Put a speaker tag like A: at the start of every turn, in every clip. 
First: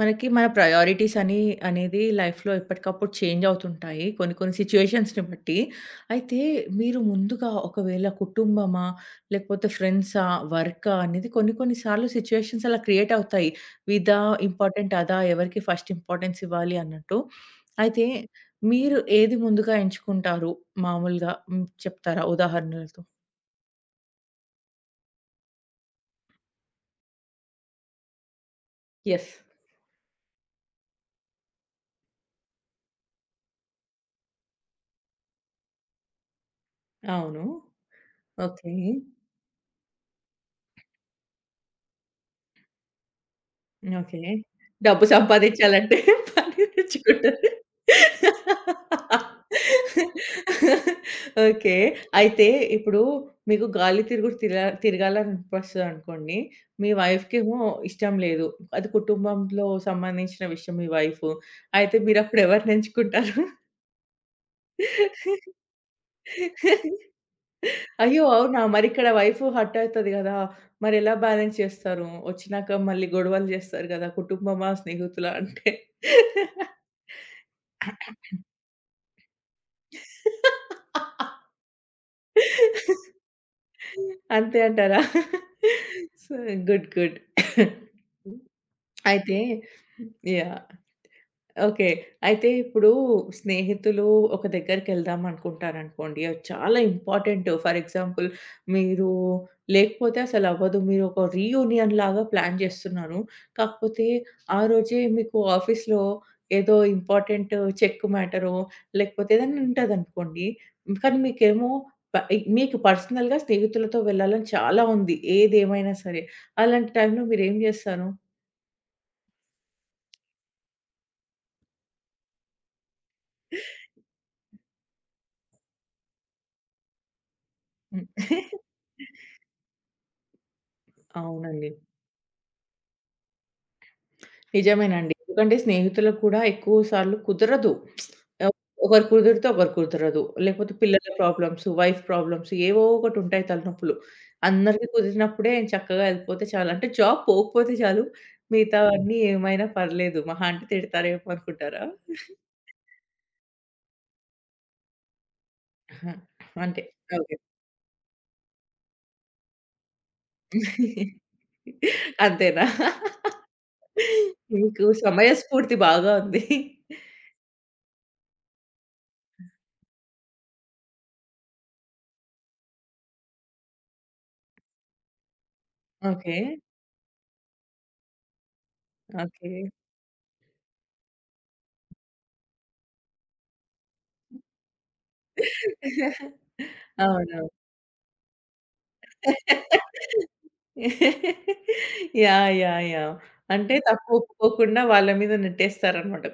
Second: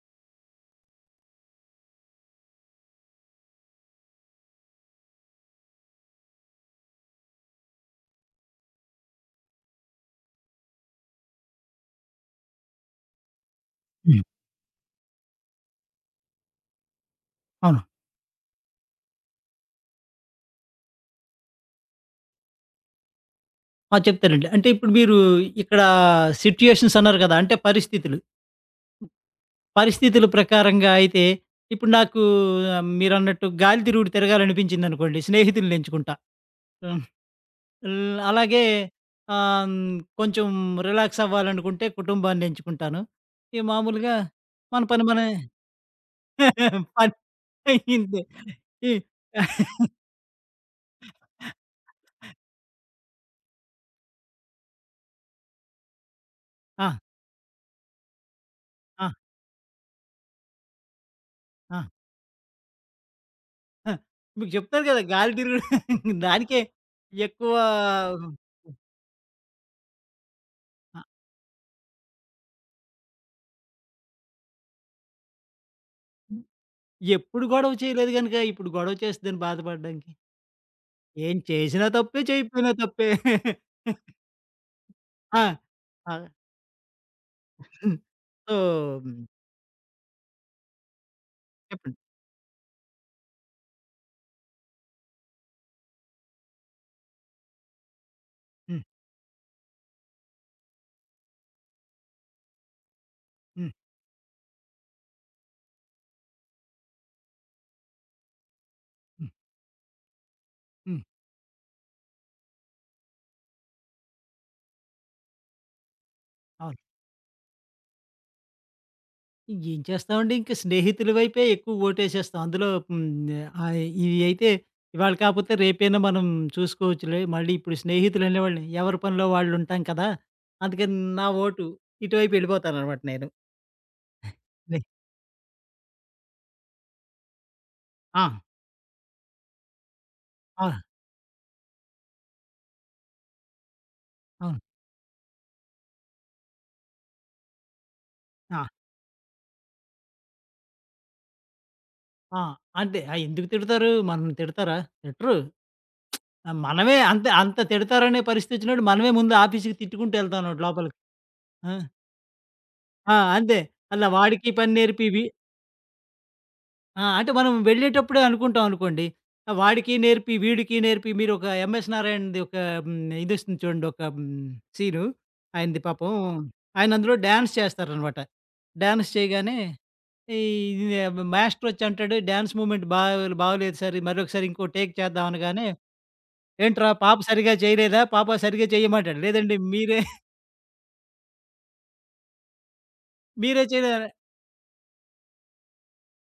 A: మనకి మన ప్రయారిటీస్ అని అనేది లైఫ్‌లో ఎప్పటికప్పుడు చేంజ్ అవుతుంటాయి, కొన్ని కొన్ని సిట్యుయేషన్స్‌ని బట్టి. అయితే మీరు ముందుగా ఒకవేళ కుటుంబమా? లేకపోతే ఫ్రెండ్సా? వర్కా? అనేది కొన్ని కొన్ని సార్లు సిట్యుయేషన్స్ అలా క్రియేట్ అవుతాయి. ఇదా
B: హ్మ్.
A: ఇంపార్టెంట్, అదా? ఎవరికి ఫస్ట్ ఇంపార్టెన్స్ ఇవ్వాలి అన్నట్టు.
B: అవును.
A: అయితే మీరు ఏది ముందుగా ఎంచుకుంటారు మామూలుగా? హ్మ్. చెప్తారా ఉదాహరణలతో?
B: ఆ! చెప్తానండి. అంటే ఇప్పుడు మీరు ఇక్కడ సిట్యుయేషన్స్ అన్నారు కదా! అంటే పరిస్థితులు.
A: యెస్.
B: పరిస్థితుల ప్రకారంగా అయితే ఇప్పుడు నాకు మీరన్నట్టు గాలి తిరుగుడు తిరగాలనిపించిందనుకోండి, స్నేహితుల్ని ఎంచుకుంటా. హ్మ్.
A: అవును.
B: అలాగే
A: ఓకే.
B: ఆహ్, హ్మ్, కొంచెం రిలాక్స్ అవ్వాలనుకుంటే కుటుంబాన్ని ఎంచుకుంటాను. ఇక మామూలుగా
A: ఓకే.
B: మన పని
A: డబ్బు
B: మనమే
A: సంపాదించాలంటే పని
B: పని
A: తెచ్చుకుంటారు.
B: ఇంతే. ఈ
A: ఓకే. అయితే ఇప్పుడు మీకు గాలి తిరుగుడు తిరగాలనిపిస్తదనుకోండి.
B: ఆ!
A: మీ వైఫ్‌కేమో ఇష్టం లేదు. అది
B: ఆ!
A: కుటుంబంలో సంబంధించిన విషయం, మీ వైఫు.
B: ఆ!
A: అయితే మీరప్పుడు ఎవరిని ఎంచుకుంటారు?
B: ఆ! మీకు చెప్తారు గదా! గాలి తిరుగుడు దానికే ఎక్కువ.
A: అయ్యో! అవునా? మరిక్కడ వైఫు హర్ట్ అయితది గదా!
B: ఆ!
A: మరెలా బ్యాలెన్స్ చేస్తారు? ఒచ్చినాక మళ్ళీ గొడవలు జేస్తారు గదా! కుటుంబమా? స్నేహితులా? అంటే.
B: ఎప్పుడు గొడవ చేయలేదు గనుక, ఇప్పుడు గొడవ చేస్తదని బాధపడడానికి. ఏం చేసినా తప్పే, చేయకపోయినా తప్పే.
A: అంతే అంటారా?
B: ఆ! ఆ!
A: So, good. గుడ్.
B: సో, హ్మ్.
A: అయితే యాహ్! ఓకే.
B: చెప్పండి.
A: అయితే ఇప్పుడు స్నేహితులు ఒక దగ్గరికెళ్దాం అనుకుంటారనుకోండి. అది చాలా ఇంపార్టెంట్. ఫర్ ఎగ్జాంపుల్,
B: హ్మ్.
A: మీరు లేకపోతే అసలవ్వదు. మీరొక రీయూనియన్ లాగా ప్లాన్ చేస్తున్నారు.
B: హ్మ్.
A: కాకపోతే ఆ రోజే మీకు ఆఫీస్‌లో ఏదో ఇంపార్టెంట్ చెక్ మ్యాటరో
B: హ్మ్.
A: లేకపోతే ఏదైనా ఉంటదనుకోండి.
B: హ్మ్.
A: కానీ మీకేమో ప మీకు పర్సనల్‌గా స్నేహితులతో వెళ్ళాలని చాలా ఉంది, ఏదేమైనా సరే.
B: అవును.
A: అలాంటి టైంలో మీరేం చేస్తారు?
B: ఏం చేస్తామండి? ఇంక స్నేహితుల వైపే ఎక్కువ ఓటేసేస్తాం. అందులో హ్మ్. ఇవి అయితే ఇవాళ కాకపోతే రేపైనా మనం చూసుకోవచ్చులే. మళ్ళీ ఇప్పుడు స్నేహితులనేవాళ్ళు
A: హ్మ్.
B: ఎవరి పనిలో వాళ్ళుంటాం కదా! అందుకని నా ఓటు
A: అవునండి.
B: ఇటువైపు వెళ్ళిపోతాననమాట నేను. లే
A: నిజమేనండి. ఎందుకంటే స్నేహితులకు కూడా ఎక్కువ సార్లు కుదరదు.
B: ఆ!
A: ఆహ్, ఒకరు కుదిరితే ఒకరు కుదరదు.
B: ఆ!
A: లేకపోతే పిల్లల ప్రాబ్లమ్స్, వైఫ్ ప్రాబ్లమ్స్ ఏవో ఒకటుంటాయి తలనొప్పులు.
B: అవును.
A: అందరికి కుదిరినప్పుడే చక్కగా ఎళ్ళిపోతే చాలు. అంటే జాబ్ పోకపోతే చాలు,
B: ఆ!
A: మిగతావన్నీ ఏమైనా పర్లేదు. మహా అంటే తిడతారేమో అనుకుంటారా?
B: ఆ! అంతే. ఆ! ఎందుకు తిడతారు? మనల్ని తిడతారా? తిట్టరు.
A: ఆహా! అంతే.
B: మనమే అంత
A: ఓకే.
B: అంత తిడతారనే పరిస్థితొచ్చినప్పుడు మనమే ముందు ఆఫీస్‌కి తిట్టుకుంటూ ఎళ్తాం అన్నమాట లోపలికి. ఆ!
A: అంతేనా?
B: ఆ! అంతే. అలా వాడికి పని
A: మీకు
B: నేర్పి
A: సమయస్ఫూర్తి బాగా ఉంది.
B: ఆ! అంటే మనం వెళ్ళేటప్పుడే అనుకుంటాం అనుకోండి. వాడికి నేర్పి, వీడికి నేర్పి మీరు ఒక 'ఎంఎస్ నారాయణ'ది ఒక హ్మ్. ఇదొస్తుంది చూడండి ఒక హ్మ్. సీను. ఆయనది పాపం
A: ఓకే.
B: ఆయన అందులో డాన్స్ చేస్తారనమాట. Dance
A: okay.
B: చేయగానే ఈ మాస్టరొచ్చి అంటాడు డాన్స్ మూవ్‌మెంట్ బాగోలేదు సార్ మరొకసారి ఇంకో టేక్ చేద్దాం అనగానే, "ఏంట్రా పాప
A: అవునవును.
B: సరిగ్గా చేయలేదా? పాప సరిగ్గా చేయమంటాడు. లేదండి మీరే
A: యాహ్! యాహ్! యాహ్!
B: మీరే
A: అంటే
B: చేయలే".
A: తప్పు ఒప్పుకోకుండా వాళ్ళ మీద నెట్టేస్తారనమాట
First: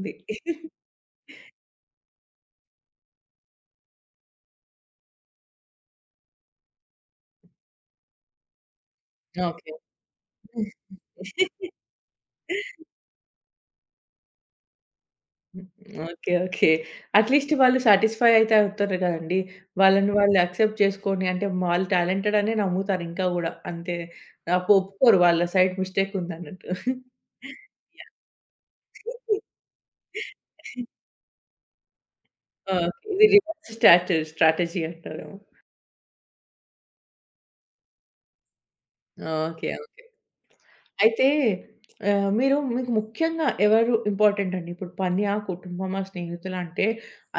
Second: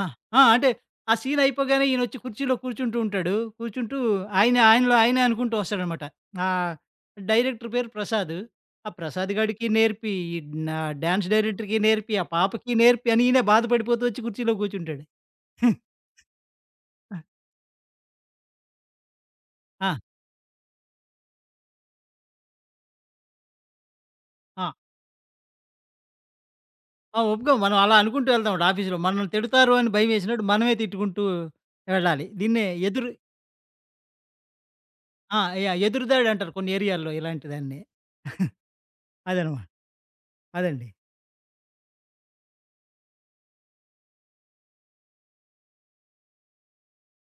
B: ఆ! ఆ! అంటే ఆ సీన్ అయిపోగానే ఈయనొచ్చి కుర్చీలో కూర్చుంటూ ఉంటాడు. కూర్చుంటూ ఆయన ఆయనలో ఆయనే అనుకుంటూ వస్తాడనమాట. ఆహ్, డైరెక్టర్ పేరు ప్రసాద్. ఆ ప్రసాద్ గాడికి
A: ఓకే.
B: నేర్పి, ఈ నా డాన్స్ డైరెక్టర్‌కి నేర్పి, ఆ పాపకి నేర్పి అని ఈయనే బాధపడిపోతూ వచ్చి కుర్చీలో కూర్చుంటాడు.
A: ఓకే. ఓకే.
B: ఆ!
A: అట్‌లీస్ట్ వాళ్ళు సాటిస్ఫై అయితే అవుతారు కదండీ.
B: ఆ!
A: వాళ్ళని వాళ్ళు యాక్సెప్ట్ చేసుకొని, అంటే వాళ్ళు టాలెంటెడ్ అనే నమ్ముతారు ఇంకా గూడా. అంతే. ఒప్పుకోరు వాళ్ళ సైడ్ మిస్టేక్ ఉందన్నట్టు.
B: ఆ! ఒప్పుకోం. మనం అలా అనుకుంటూ వెళ్తాం ఆఫీస్‌లో. మనల్ని తిడతారు అని భయమేసినట్టు మనమే
A: యాహ్!
B: తిట్టుకుంటూ వెళ్ళాలి. దీన్నే
A: ఆ! ఇది రివర్స్ స్ట్రాటజీ అంటారేమో.
B: ఆ! యాహ్! ఎదురుదాడంటారు కొన్ని ఏరియాల్లో ఇలాంటి దాన్ని.
A: ఆ!
B: అదనమాట.
A: ఓకే. ఓకే.
B: అదండి.
A: అయితే మీరు మీకు ముఖ్యంగా ఎవరు ఇంపార్టెంట్ అండి? ఇప్పుడు పనా, కుటుంబమా, స్నేహితులా అంటే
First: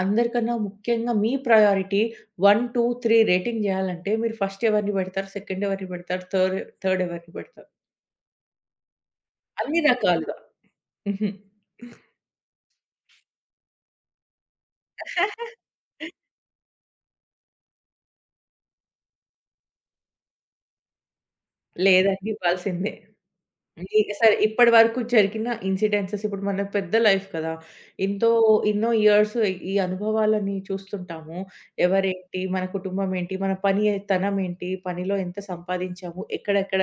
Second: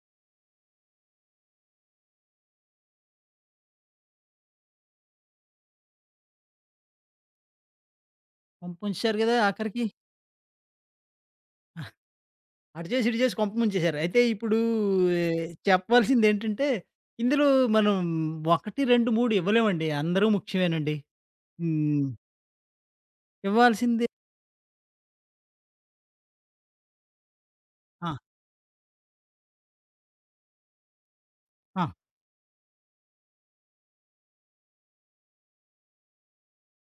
A: అందరికన్నా ముఖ్యంగా మీ ప్రయారిటీ 1, 2, 3 రేటింగ్ చేయాలంటే మీరు ఫస్ట్ ఎవరిని పెడతారు? సెకండ్ ఎవరిని పెడతారు? థర్డ్ థర్డ్ ఎవరిని పెడతారు?
B: పంపొంచేసారు గదా!
A: అన్ని
B: ఆఖరికి
A: రకాలుగా. హుహు.
B: అటు చేసి, ఇటు చేసి కొంపముంచేశారు. అయితే ఇప్పుడు చెప్పాల్సిందేంటంటే, ఇందులో మనం 1, 2, 3 ఇవ్వలేమండి. అందరూ ముఖ్యమేనండి. హ్మ్.
A: లేదండి, ఇవ్వాల్సిందే. ఈ
B: ఇవ్వాల్సింది
A: సరే ఇప్పటి వరకు జరిగిన ఇన్సిడెన్సెస్, ఇప్పుడు మన పెద్ద లైఫ్ కదా!
B: ఆ!
A: ఎంతో ఎన్నో ఇయర్స్ ఈ అనుభవాలని చూస్తుంటాము.
B: ఆ!
A: ఎవరేంటి, మన కుటుంబం ఏంటి, మన పని తనం ఏంటి, పనిలో ఎంత సంపాదించాము, ఎక్కడెక్కడ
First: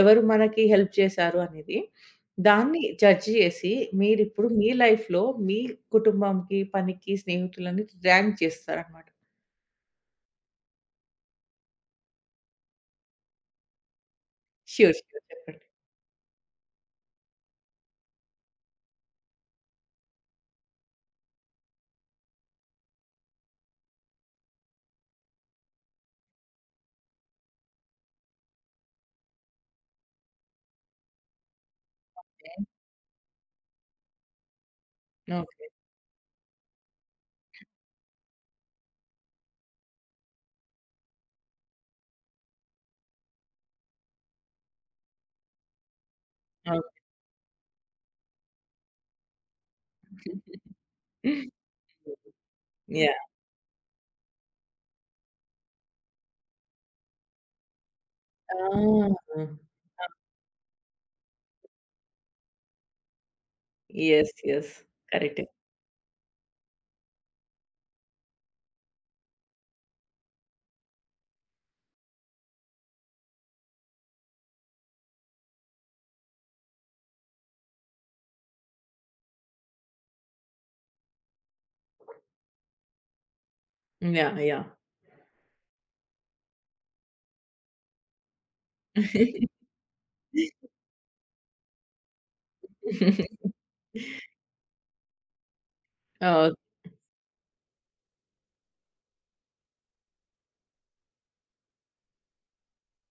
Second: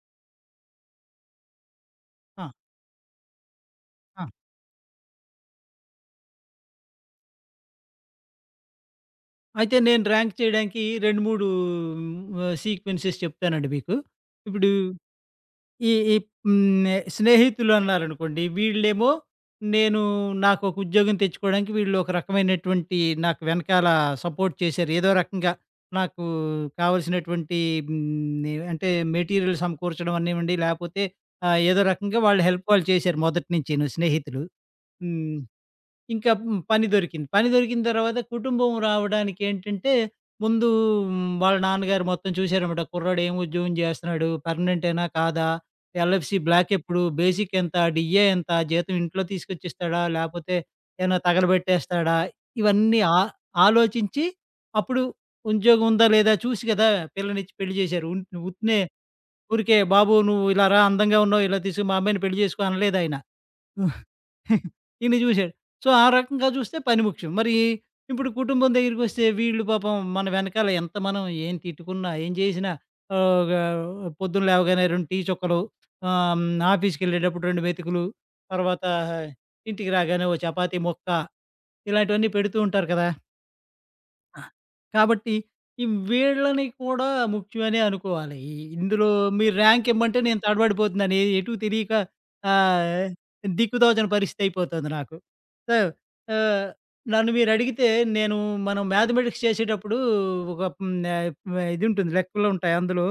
A: ఎవరు మనకి హెల్ప్ చేశారు అనేది.
B: ఆ!
A: దాన్ని జడ్జ్ చేసి
B: ఆ!
A: మీరిప్పుడు మీ లైఫ్‌లో మీ కుటుంబంకి, పనికి, స్నేహితులని ర్యాంక్ చేస్తారనమాట.
B: అయితే నేను ర్యాంక్ చేయడానికి 2, 3 సీక్వెన్సెస్ చెప్తానండి మీకు. ఇప్పుడు
A: ష్యూర్. ష్యూర్. చెప్పండి.
B: ఈ ఈ హ్మ్. స్నేహితులన్నారనుకోండి. వీళ్ళేమో నేను నాకొక ఉద్యోగం తెచ్చుకోవడానికి వీళ్ళు ఒక రకమైనటువంటి నాకు వెనకాల సపోర్ట్ చేశారు. ఏదో రకంగా నాకు కావాల్సినటువంటి హ్మ్. అంటే మెటీరియల్ సమకూర్చడం అనివ్వండి, లేపోతే ఏదో రకంగా వాళ్ళు హెల్ప్ చేశారు మొదటి నుంచీను స్నేహితులు. హ్మ్.
A: ఓకే.
B: ఇంకా హ్మ్. పని దొరికింది. పని దొరికిన తర్వాత కుటుంబం రావడానికి ఏంటంటే, ముందు హ్మ్. వాళ్ళ నాన్నగారు మొత్తం చూసారన్నమాట. కుర్రాడు ఏం ఉద్యోగం చేస్తున్నాడు? పర్మనెంటేనా? కాదా? LFC block
A: okay.
B: ఎప్పుడు? బేసిక్ ఎంత? డిఏ ఎంత? జీతం ఇంట్లో తీసుకొచ్చిస్తాడా? లేపోతే ఏమైనా తగలబెట్టేస్తాడా? ఇవన్నీ
A: యాహ్!
B: ఆలోచించి అప్పుడు ఉద్యోగం ఉందా? లేదా? చూసి కదా పిల్లనిచ్చి పెళ్లి చేశారు. ఉత్తినే
A: ఆ!
B: ఊరికే బాబు నువ్వు ఇలా రా అందంగా ఉన్నావు. ఇలా తీసుకో మా అమ్మాయిని పెళ్లి చేసుకో అనలేదాయన.
A: యెస్. యెస్.
B: ఈయన్ని
A: కరెక్టే.
B: చూశాడు. సో, ఆ రకంగా చూస్తే పని ముఖ్యం. మరి ఇప్పుడు కుటుంబం దగ్గరికొస్తే వీళ్ళు పాపం మన వెనకాల ఎంత మనం ఏం తిట్టుకున్నా, ఏం చేసినా ఆహ్, గా పొద్దున లేవగానే 2 టీ చుక్కలు, ఆహ్, హ్మ్, ఆఫీస్‌కెళ్ళేటప్పుడు 2 మెతుకులు, తర్వాత ఇంటికి రాగానే ఓ చపాతీ ముక్క ఇలాంటివన్నీ పెడుతూ ఉంటారు కదా!
A: యాహ్!
B: ఆ!
A: యాహ్!
B: కాబట్టి వీళ్ళని కూడా ముఖ్యమనే అనుకోవాలి. ఇందులో మీరు ర్యాంక్ ఇమ్మంటే నేను తడబడిపోతున్నాను. ఎటూ తెలియక
A: ఓహ్!
B: ఆహ్, దిక్కుతోచని పరిస్థితి అయిపోతుంది నాకు. సో, ఆహ్, నన్ను మీరడిగితే నేను మనం మ్యాథమెటిక్స్ చేసేటప్పుడు ఒక ఇది ఉంటుంది. లెక్కలు ఉంటాయి. అందులో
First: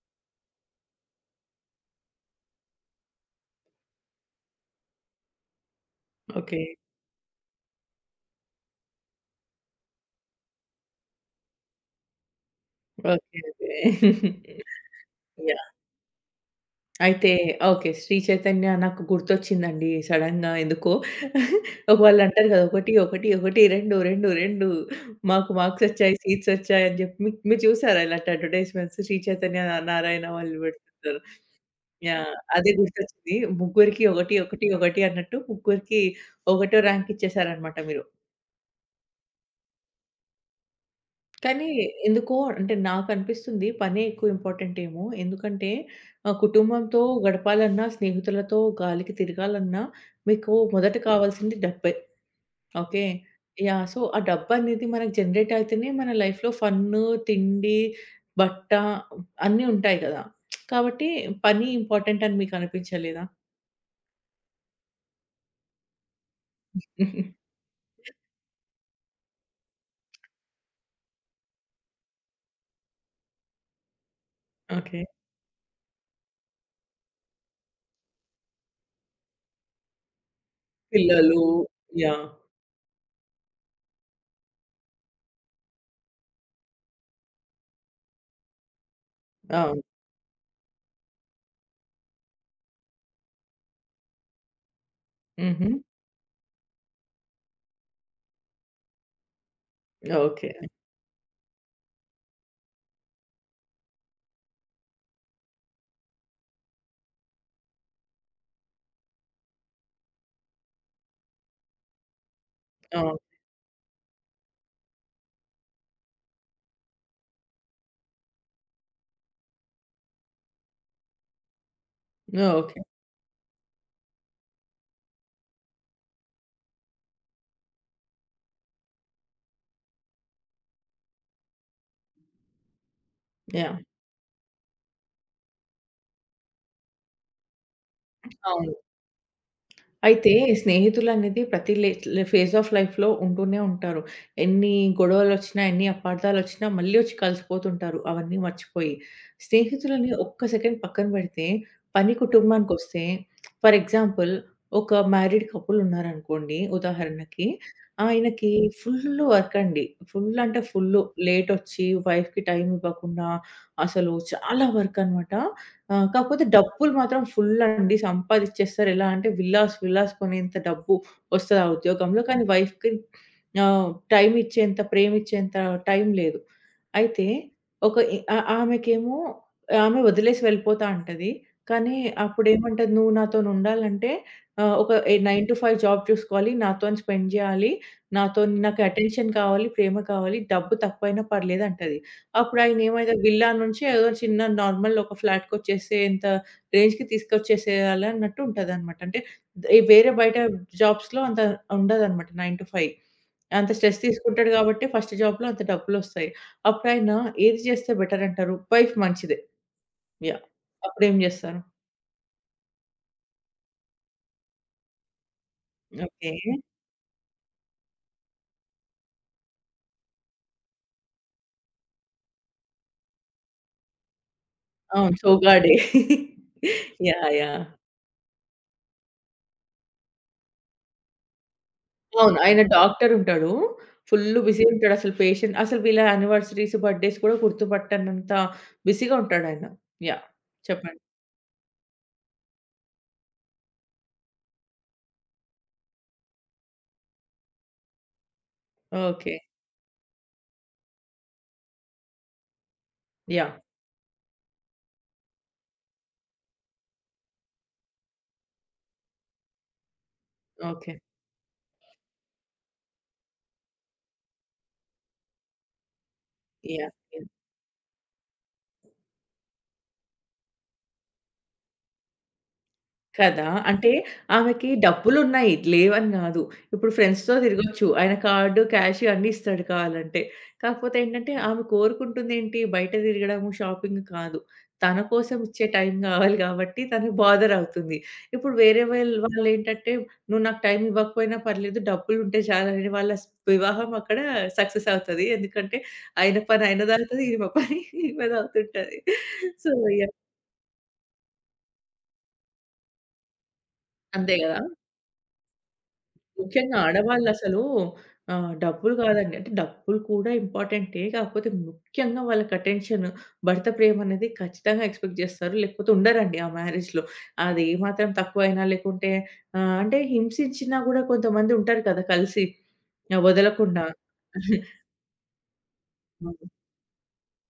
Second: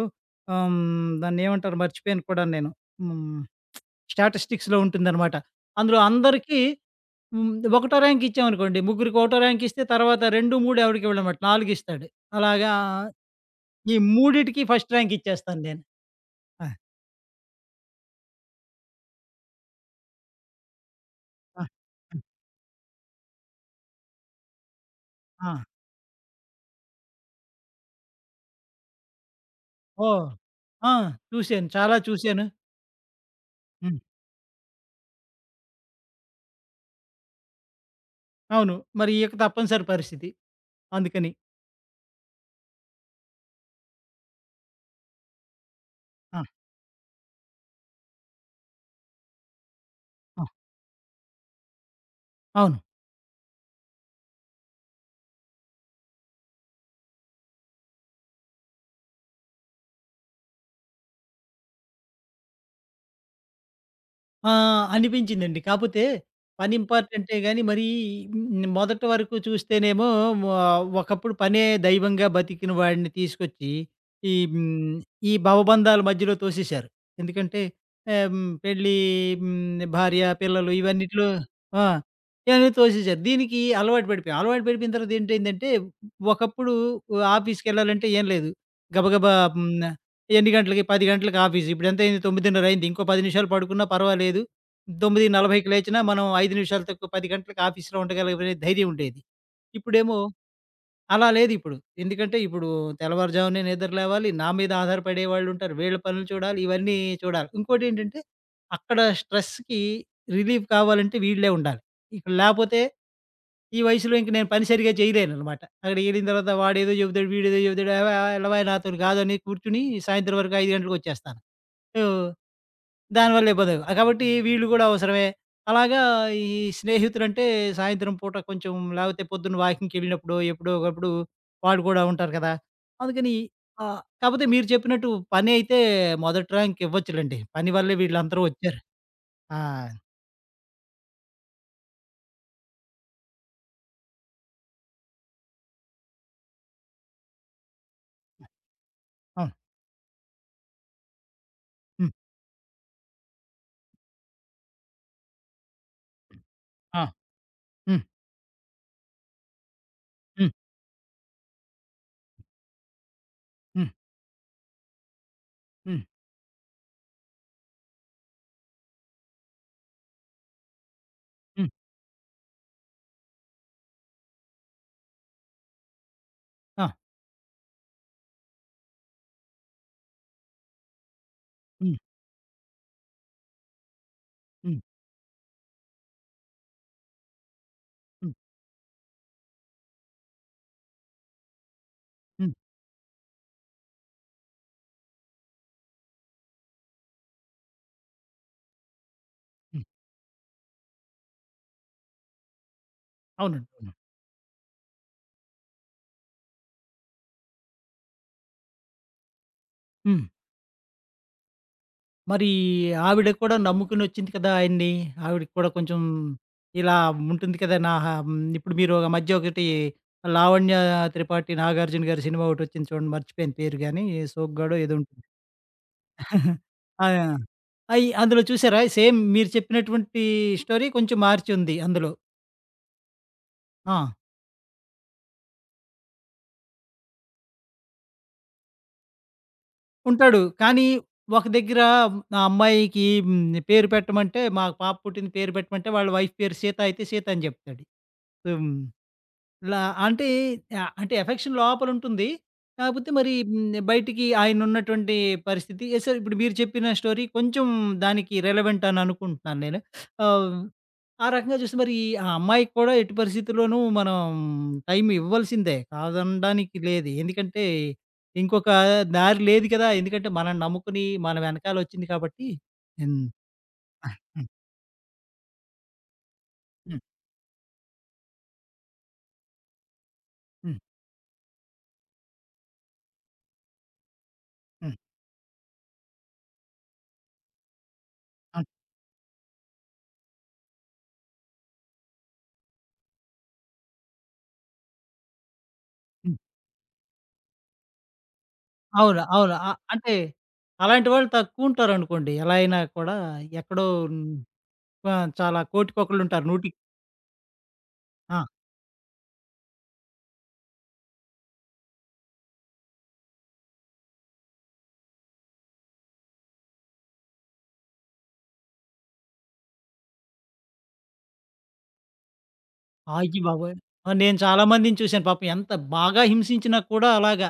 B: దాన్నేమంటారు మర్చిపోయాను కూడా నేను. హ్మ్. స్టాటిస్టిక్స్‌లో ఉంటుందనమాట. అందులో అందరికీ
A: ఓకే.
B: హ్మ్. ఒకటో ర్యాంక్ ఇచ్చామనుకోండి, ముగ్గురికి ఒకటో ర్యాంక్ ఇస్తే తర్వాత 2, 3 ఎవడికి ఇవ్వడనమాట. 4 ఇస్తాడు. అలాగా
A: ఓకే. ఓకే.
B: ఈ మూడిటికి ఫస్ట్ ర్యాంక్ ఇచ్చేస్తాను
A: యాహ్!
B: నేను. ఆ!
A: అయితే ఓకే. 'శ్రీ చైతన్య' నాకు గుర్తొచ్చిందండి సడెన్‌గా ఎందుకో.
B: ఆ!
A: ఒక
B: హ్మ్.
A: వాళ్ళంటారు కదా! "ఒకటి, ఒకటి, ఒకటి 2, 2, 2 మాకు
B: ఆ!
A: మార్క్సొచ్చాయి, సీట్సొచ్చాయి" అని చెప్పి, మీ మీరు చూసారా ఇలాంటి అడ్వర్‌టైజ్‌మెంట్స్? 'శ్రీ చైతన్య,
B: ఓహ్!
A: నారాయణ' వాళ్ళు
B: ఆ!
A: పెడుతుంటారు.
B: చూసాను. చాలా
A: యాహ్!
B: చూసాను.
A: అదే గుర్తొచ్చింది.
B: హ్మ్.
A: ముగ్గురికి 1, 1, 1 అన్నట్టు ముగ్గురికి ఒకటో ర్యాంక్ ఇచ్చేసారన్నమాట మీరు.
B: అవును. మరి ఇక తప్పనిసరి పరిస్థితి. అందుకని.
A: కానీ ఎందుకో అంటే నాకనిపిస్తుంది పనే ఎక్కువ ఇంపార్టెంట్ ఏమో. ఎందుకంటే
B: ఆ!
A: కుటుంబంతో గడపాలన్నా, స్నేహితులతో గాలికి తిరగాలన్నా
B: ఆ!
A: మీకు మొదట కావాల్సింది డబ్బే.
B: అవును.
A: ఓకే. యాహ్! సో, ఆ డబ్బనేది మనకు జనరేట్ అయితేనే మన లైఫ్‌లో ఫన్ను, తిండి, బట్ట అన్నీ ఉంటాయి కదా! కాబట్టి పని ఇంపార్టెంట్ అని మీకు అనిపించలేదా?
B: ఆ! అనిపించిందండి. కాపోతే పని ఇంపార్టెంటే గాని మరీ మొదటి వరకు చూస్తేనేమో ఒకప్పుడు పనే దైవంగా బతికిన వాడిని తీసుకొచ్చి ఈ హ్మ్,
A: ఓకే.
B: ఈ భవబంధాల మధ్యలో తోసేశారు. ఎందుకంటే పెళ్లి, భార్య, పిల్లలు ఇవన్నిట్లో
A: పిల్లలు
B: ఆ!
A: యాహ్!
B: ఇవన్నీ తోసేశారు. దీనికి అలవాటు పడిపోయాం. అలవాటు పడిపోయిన తర్వాత ఏంటైందంటే ఒకప్పుడు ఆఫీస్‌కెళ్ళాలంటే ఏం లేదు. గబగబా హ్మ్.
A: అవును.
B: ఎన్ని గంటలకి? 10 గంటలకి ఆఫీసు. ఇప్పుడెంతయింది? 9:30 అయింది. తొమ్మిదిన్నర అయింది. ఇంకో 10 నిమిషాలు పడుకున్నా పర్వాలేదు. 9:40కి
A: హుహు.
B: లేచినా మనం 5 నిమిషాలు తక్కువ 10 గంటలకి ఆఫీసులో ఉండగలిగే ధైర్యం ఉండేది. ఇప్పుడేమో
A: ఓకే.
B: అలా లేదిప్పుడు. ఎందుకంటే ఇప్పుడు తెల్లవారుజామునే నిద్ర లేవాలి. నా మీద ఆధారపడే వాళ్ళుంటారు. వీళ్ళ పనులు చూడాలి. ఇవన్నీ చూడాలి. ఇంకోటేంటంటే అక్కడ స్ట్రెస్‌కి రిలీఫ్ కావాలంటే వీళ్ళే ఉండాలి. ఇక్కడ లేపోతే
A: అవును.
B: ఈ వయసులో ఇంక నేను పని సరిగ్గా చేయలేననమాట. అక్కడికెళ్ళిన తర్వాత వాడేదో చెబుతాడు, వీడేదో చెబుతాడు. "ఏవే! ఎల్లవా నాతోని కాదు" అని కూర్చొని సాయంత్రం వరకు 5 గంటలకొచ్చేస్తాను. So,
A: okay.
B: దానివల్ల ఇబ్బందవు. కాబట్టి వీళ్ళు గూడా అవసరమే. అలాగా ఈ స్నేహితులంటే సాయంత్రం పూట కొంచెం లేపోతే పొద్దున్న వాకింగ్‌కెళ్ళినప్పుడో, ఎప్పుడో ఒకప్పుడు వాళ్ళు కూడా ఉంటారు కదా! అందుకని
A: యాహ్!
B: కాపోతే మీరు చెప్పినట్టు పని అయితే మొదటి ర్యాంక్ ఇవ్వచ్చులెండి. పని వల్లే వీళ్ళందరూ
A: అవును.
B: వచ్చారు. ఆ!
A: అయితే స్నేహితులనేది ప్రతి లే లే ఫేజ్ ఆఫ్ లైఫ్‌లో ఉంటూనే ఉంటారు. ఎన్ని గొడవలొచ్చినా, ఎన్ని అపార్థాలొచ్చినా మళ్ళీ వచ్చి కలిసిపోతుంటారు అవన్నీ మర్చిపోయి.
B: అవును.
A: స్నేహితులని ఒక్క సెకండ్ పక్కన పెడితే,
B: హ్మ్.
A: పని కుటుంబానికొస్తే, ఫర్ ఎగ్జాంపుల్, ఒక మ్యారీడ్ కపుల్ ఉన్నారనుకోండి
B: ఆ!
A: ఉదాహరణకి.
B: హ్మ్.
A: ఆయనకి ఫుల్ వర్క్ అండి. ఫుల్
B: హ్మ్.
A: అంటే ఫుల్లు. లేటొచ్చి వైఫ్‌కి టైమ్ ఇవ్వకుండా
B: హ్మ్.
A: అసలు చాలా వర్క్ అనమాట. ఆ!
B: హ్మ్.
A: కాకపోతే డబ్బులు మాత్రం ఫుల్ అండి. సంపాదిచ్చేస్తారు. ఎలా అంటే విల్లాస్, విల్లాస్ కొనేంత డబ్బు ఒస్తది ఆ
B: హ్మ్.
A: ఉద్యోగంలో. కానీ వైఫ్‌కి ఆహ్, టైమ్ ఇచ్చేంత, ప్రేమ ఇచ్చేంత టైం లేదు.
B: ఆ!
A: అయితే ఒక ఎ ఆ ఆమెకేమో ఆమె వదిలేసి వెళ్ళిపోతా అంటది.
B: హ్మ్.
A: కానీ అప్పుడేమంటది, "నువ్వు నాతోనుండాలంటే
B: హ్మ్.
A: ఒక ఎ 9-5 జాబ్ చూసుకోవాలి. నాతోని స్పెండ్ జేయాలి.
B: హ్మ్.
A: నాతోని నాకు అటెన్షన్ కావాలి, ప్రేమ కావాలి. డబ్బు తక్కువైనా పర్లేదు" అంటది.
B: హ్మ్.
A: అప్పుడు ఆయనేమైనా విల్లా నుంచి ఏదో చిన్న నార్మల్ ఒక ఫ్లాట్‌కొచ్చేసేంత రేంజ్‌కి తీసుకొచ్చేసేయాలి అన్నట్టు ఉంటదనమాట. అంటే ఈ
B: హ్మ్.
A: వేరే బయట జాబ్స్‌లో అంత ఉండదనమాట 9-5.
B: అవునండి.
A: అంత
B: అవును.
A: స్ట్రెస్ తీసుకుంటాడు కాబట్టి ఫస్ట్ జాబ్‌లో అంత డబ్బులొస్తాయి. అప్పుడాయన ఏది చేస్తే బెటర్ అంటారు? వైఫ్ మంచిదే.
B: హ్మ్.
A: యాహ్! అప్పుడేం చేస్తారు?
B: మరి ఆవిడ కూడా నమ్ముకునొచ్చింది కదా ఆయన్ని. ఆవిడకి కూడా కొంచెం
A: ఓకే.
B: ఇలా ఉంటుంది కదా! ఇప్పుడు మీరు ఆ మధ్య ఒకటి 'లావణ్య త్రిపాఠి నాగార్జున' గారి సినిమా ఒకటొచ్చింది చూడండి. మర్చిపోయాను పేరు గాని 'సోగ్గాడో' ఏదో
A: అవును.
B: ఉంటుంది.
A: సోగ్గాడే.
B: ఆ!
A: యాహ్! యాహ్!
B: అందులో చూసారా? సేమ్ మీరు చెప్పినటువంటి స్టోరీ కొంచెం మార్చి ఉంది అందులో.
A: అవును. ఆయన డాక్టరుంటాడు.
B: ఆ!
A: ఫుల్లు బిజీ హ్మ్. ఉంటాడసలు, పేషెంట్ అసలు వీళ్ళ యానివర్సరీస్, బర్త్‌డేస్ కూడా గుర్తుపట్టనంత బిజీగా ఉంటాడాయన. యాహ్!
B: ఉంటాడు. కానీ
A: చెప్పండి.
B: ఒక దగ్గర ఆ అమ్మాయికి పేరు పెట్టమంటే, మా పాప పుట్టిన పేరు పెట్టమంటే వాళ్ళ వైఫ్ పేరు సీత అయితే సీత అని చెప్తాడు. So
A: okay.
B: లా అంటే అంటే ఎఫెక్షన్ లోపలుంటుంది. కాకపోతే మరి
A: యాహ్!
B: బయటికి ఆయనున్నటువంటి పరిస్థితి సార్ ఇప్పుడు మీరు చెప్పిన స్టోరీ కొంచెం దానికి రిలవెంట్ అని అనుకుంటున్నాను నేను. ఆహ్,
A: ఓకే.
B: ఆ రకంగా చూస్తే మరి ఆ అమ్మాయికి కూడా ఎట్టి పరిస్థితుల్లోనూ మనం టైం ఇవ్వాల్సిందే. కాదనడానికి
A: యాహ్!
B: లేదు.
A: యాహ్!
B: ఎందుకంటే ఇంకొక దారి లేదు కదా! ఎందుకంటే మనల్ని నమ్ముకుని మన వెనకాలొచ్చింది కాబట్టి. హ్మ్.
A: కదా! అంటే
B: ఆ! హ్మ్.
A: ఆమెకి డబ్బులున్నాయి. లేవని గాదు. ఇప్పుడు
B: హ్మ్.
A: ఫ్రెండ్స్‌తో తిరగొచ్చు. ఆయన కార్డ్, క్యాష్ అన్నీ ఇస్తాడు కావాలంటే.
B: హ్మ్.
A: కాకపోతే ఏంటంటే ఆమె కోరుకుంటుందేంటి? బయట తిరగడము, షాపింగ్ కాదు.
B: హ్మ్.
A: తన కోసం ఇచ్చే టైం గావాలి గాబట్టి తను బాధర్ అవుతుంది. ఇప్పుడు
B: అవును.
A: వేరే వాళ్ళేంటంటే "నువ్వు నాకు టైం ఇవ్వకపోయినా పర్లేదు. డబ్బులుంటే చాలని", వాళ్ళ వివాహం అక్కడ సక్సెస్ అవుతది. ఎందుకంటే ఆయన పని ఆయనదవుతది. ఈమె పని ఈమెదవుతుంటది.
B: అవును. అవును.
A: సో,
B: అంటే
A: యాహ్!
B: అలాంటి వాళ్ళు తక్కువుంటారనుకోండి. ఎలా అయినా కూడా ఎక్కడో హ్మ్.
A: అంతే గదా!
B: ఆ! చాలా కోటికొకళ్ళుంటారు. నూటికి
A: ముఖ్యంగా ఆడవాళ్ళసలు
B: ఆ!
A: డబ్బులు కాదండి. అంటే డబ్బులు కూడా ఇంపార్టెంటే. కాకపోతే ముఖ్యంగా వాళ్ళకి అటెన్షన్, భర్త ప్రేమనేది ఖచ్చితంగా ఎక్స్‌పెక్ట్ జేస్తారు. లేకపోతే ఉండరండి ఆ మ్యారేజ్‌లో. అది ఏ మాత్రం తక్కువైనా లేకుంటే అంటే హింసించినా గూడా కొంతమంది ఉంటారు కదా! కలిసి,
B: అయ్యబాబోయ్!
A: వదలకుండా.
B: ఆ! నేను చాలా మందిని చూసాను. పాపం ఎంత బాగా
A: అవును.
B: హింసించినా కూడా అలాగా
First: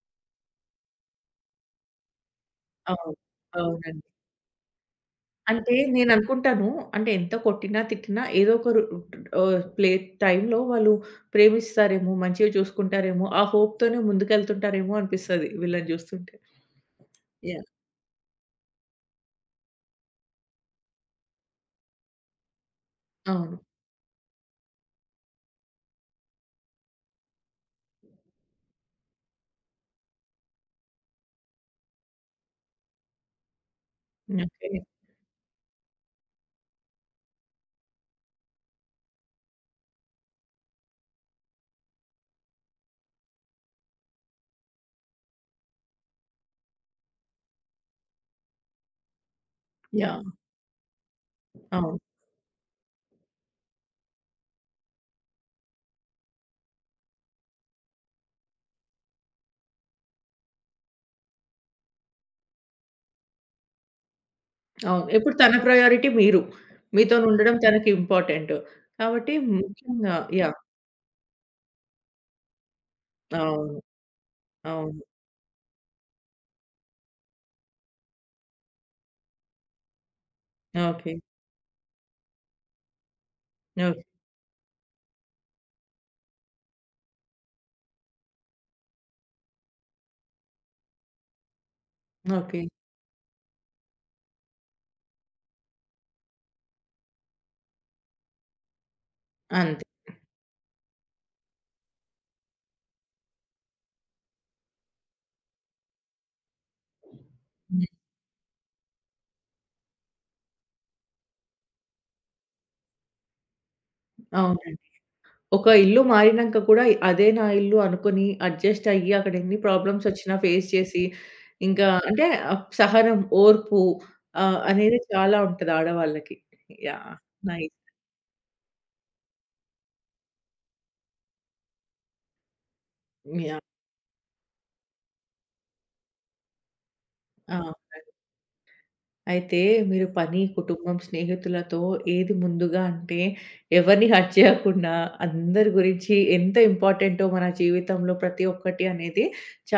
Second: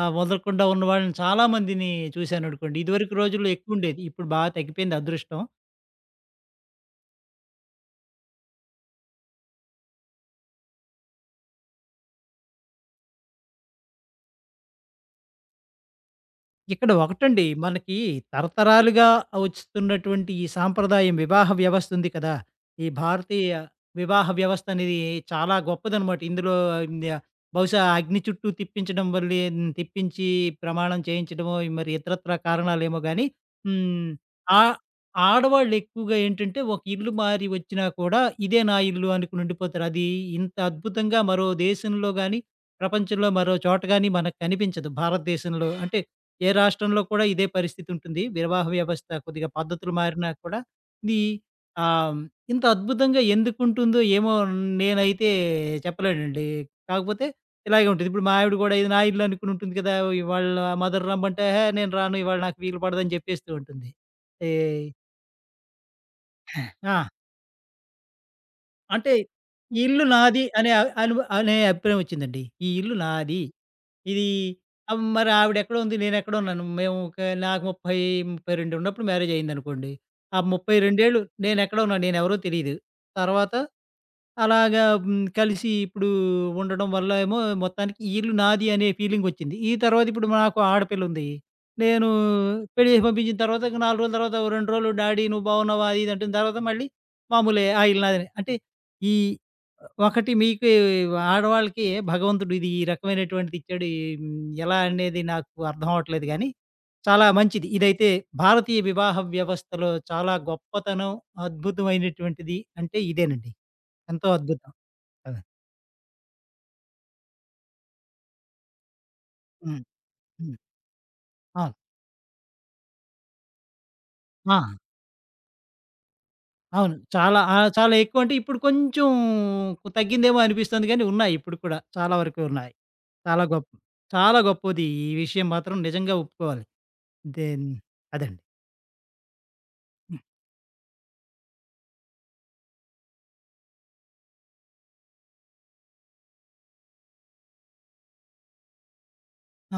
B: వదలకుండా ఉన్న వాళ్ళని చాలా మందిని చూసాననుకోండి. ఇదివరకు
A: అవును.
B: రోజుల్లో ఎక్కువుండేది.
A: అవునండి.
B: ఇప్పుడు బా తగ్గిపోయింది అదృష్టం.
A: అంటే నేననుకుంటాను. అంటే ఎంత కొట్టినా, తిట్టినా ఏదో ప్లే టైంలో వాళ్ళు ప్రేమిస్తారేమో, మంచిగా చూసుకుంటారేమో, ఆ హోప్‌తోనే ముందుకెళ్తుంటారేమో అనిపిస్తది వీళ్ళని జూస్తుంటే.
B: ఇక్కడ ఒకటండి
A: యాహ్!
B: మనకి తరతరాలుగా వస్తున్నటువంటి ఈ సాంప్రదాయం వివాహ వ్యవస్థ ఉంది కదా! ఈ భారతీయ
A: అవును.
B: వివాహ వ్యవస్థ అనేది చాలా గొప్పదనమాట. ఇందులో ఇంద బహుశా అగ్ని చుట్టూ తిప్పించడం వల్లే తిప్పించి ప్రమాణం చేయించడమో, మరి ఇతరత్రా కారణాలేమో గాని హ్మ్. ఆ
A: ఓకే.
B: ఆడవాళ్ళు ఎక్కువగా ఏంటంటే, ఒక ఇల్లు మారి వచ్చినా కూడా ఇదే నా ఇల్లు అనుకుని ఉండిపోతారు. అది ఇంత అద్భుతంగా మరో దేశంలో గాని, ప్రపంచంలో మరో చోట గాని మనకు కనిపించదు భారతదేశంలో. అంటే ఏ రాష్ట్రంలో కూడా ఇదే పరిస్థితి ఉంటుంది. వివాహ వ్యవస్థ కొద్దిగా పద్ధతులు మారినా
A: యాహ్!
B: కూడా ఇది
A: అవును.
B: ఆహ్, ఇంత అద్భుతంగా ఎందుకుంటుందో ఏమో నేనైతే చెప్పలేనండి. కాకపోతే ఇలాగే ఉంటుంది. ఇప్పుడు మా ఆవిడ కూడా ఇది నా ఇల్లు అనుకుని ఉంటుంది కదా! ఇవాళ మదర్ రమ్మంటే, "ఎహే! నేను రాను ఇవాళ నాకు వీలు పడదని" చెప్పేస్తూ ఉంటుంది. ఈ
A: అవును. ఇప్పుడు తన ప్రయారిటీ మీరు.
B: ఆ!
A: మీతోనుండడం తనకి ఇంపార్టెంట్.
B: అంటే
A: కాబట్టి
B: ఈ ఇల్లు
A: ముఖ్యంగా
B: నాది
A: యాహ్!
B: అనే అ అను అనే అభిప్రాయం వచ్చిందండి. ఈ ఇల్లు నాది.
A: అవును.
B: ఇది
A: అవును.
B: మరి ఆవిడెక్కడ ఉంది? నేనెక్కడ ఉన్నాను? మేము ఒక నాకు 30, 32 ఉన్నప్పుడు మ్యారేజ్ అయిందనుకోండి. ఆ 32
A: ఓకే.
B: ఏళ్ళు నేనెక్కడ ఉన్నాను? నేనెవరో తెలీదు. తర్వాత
A: ఓకే.
B: అలాగా కలిసి ఇప్పుడు ఉండడం వల్ల ఏమో మొత్తానికి ఈ ఇల్లు నాది అనే ఫీలింగొచ్చింది. ఈ తర్వాత ఇప్పుడు నాకు ఆడపిల్లుంది. నేను
A: ఓకే.
B: పెళ్లి చేసి పంపించిన తర్వాత ఒక 4 రోజుల తర్వాత, ఓ 2 రోజులు డాడీ నువ్వు బాగున్నావా? అది ఇది అంటుంది. తర్వాత మళ్ళీ మామూలే ఆ ఇల్లు నాదని. అంటే ఈ
A: అంతే.
B: ఒకటి మీకు ఆడవాళ్ళకి భగవంతుడు ఇది ఈ రకమైనటువంటిది ఇచ్చాడు. ఎలా అనేది నాకు అర్థం అవ్వట్లేదు గానీ, చాలా మంచిది.
A: హ్మ్.
B: ఇదైతే భారతీయ వివాహ వ్యవస్థలో చాలా గొప్పతనం, అద్భుతమైనటువంటిది అంటే ఇదేనండి. ఎంతో
A: అవును.
B: అద్భుతం. కదా!
A: ఒక ఇల్లు మారినంక కూడా అదే నా ఇల్లు అనుకుని అడ్జస్ట్ అయ్యి అక్కడ ఎన్ని
B: హ్మ్.
A: ప్రాబ్లమ్స్ వచ్చినా
B: హ్మ్.
A: ఫేస్ చేసి,
B: అవును.
A: ఇంకా అంటే సహనం, ఓర్పు
B: ఆ!
A: అనేది చాలా ఉంటది ఆడవాళ్ళకి.
B: అవును.
A: యాహ్!
B: చాలా
A: నైస్.
B: చాలా ఎక్కువంటే ఇప్పుడు కొంచెం తగ్గిందేమో అనిపిస్తుంది గానీ, ఉన్నాయి ఇప్పుడు కూడా. చాలా వరకు ఉన్నాయి. చాలా
A: యాహ్!
B: గొప్ చాలా గొప్పది ఈ విషయం మాత్రం నిజంగా ఒప్పుకోవాలి.
A: ఆ!
B: దెన్
A: అవునండి.
B: అదండి.
A: అయితే మీరు
B: హ్మ్.
A: పని, కుటుంబం, స్నేహితులతో ఏది ముందుగా అంటే ఎవరిని హర్ట్ చేయకుండా, అందరి గురించి ఎంత ఇంపార్టెంటో మన జీవితంలో ప్రతి ఒక్కటి అనేది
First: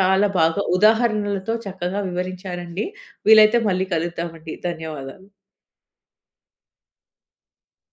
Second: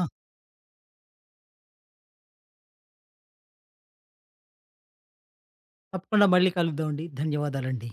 B: ఆ!
A: బాగా ఉదాహరణలతో చక్కగా వివరించారండి. వీలైతే మళ్ళీ కలుద్దామండి. ధన్యవాదాలు.
B: తప్పకుండా మళ్ళీ కలుద్దామండి. ధన్యవాదాలండి.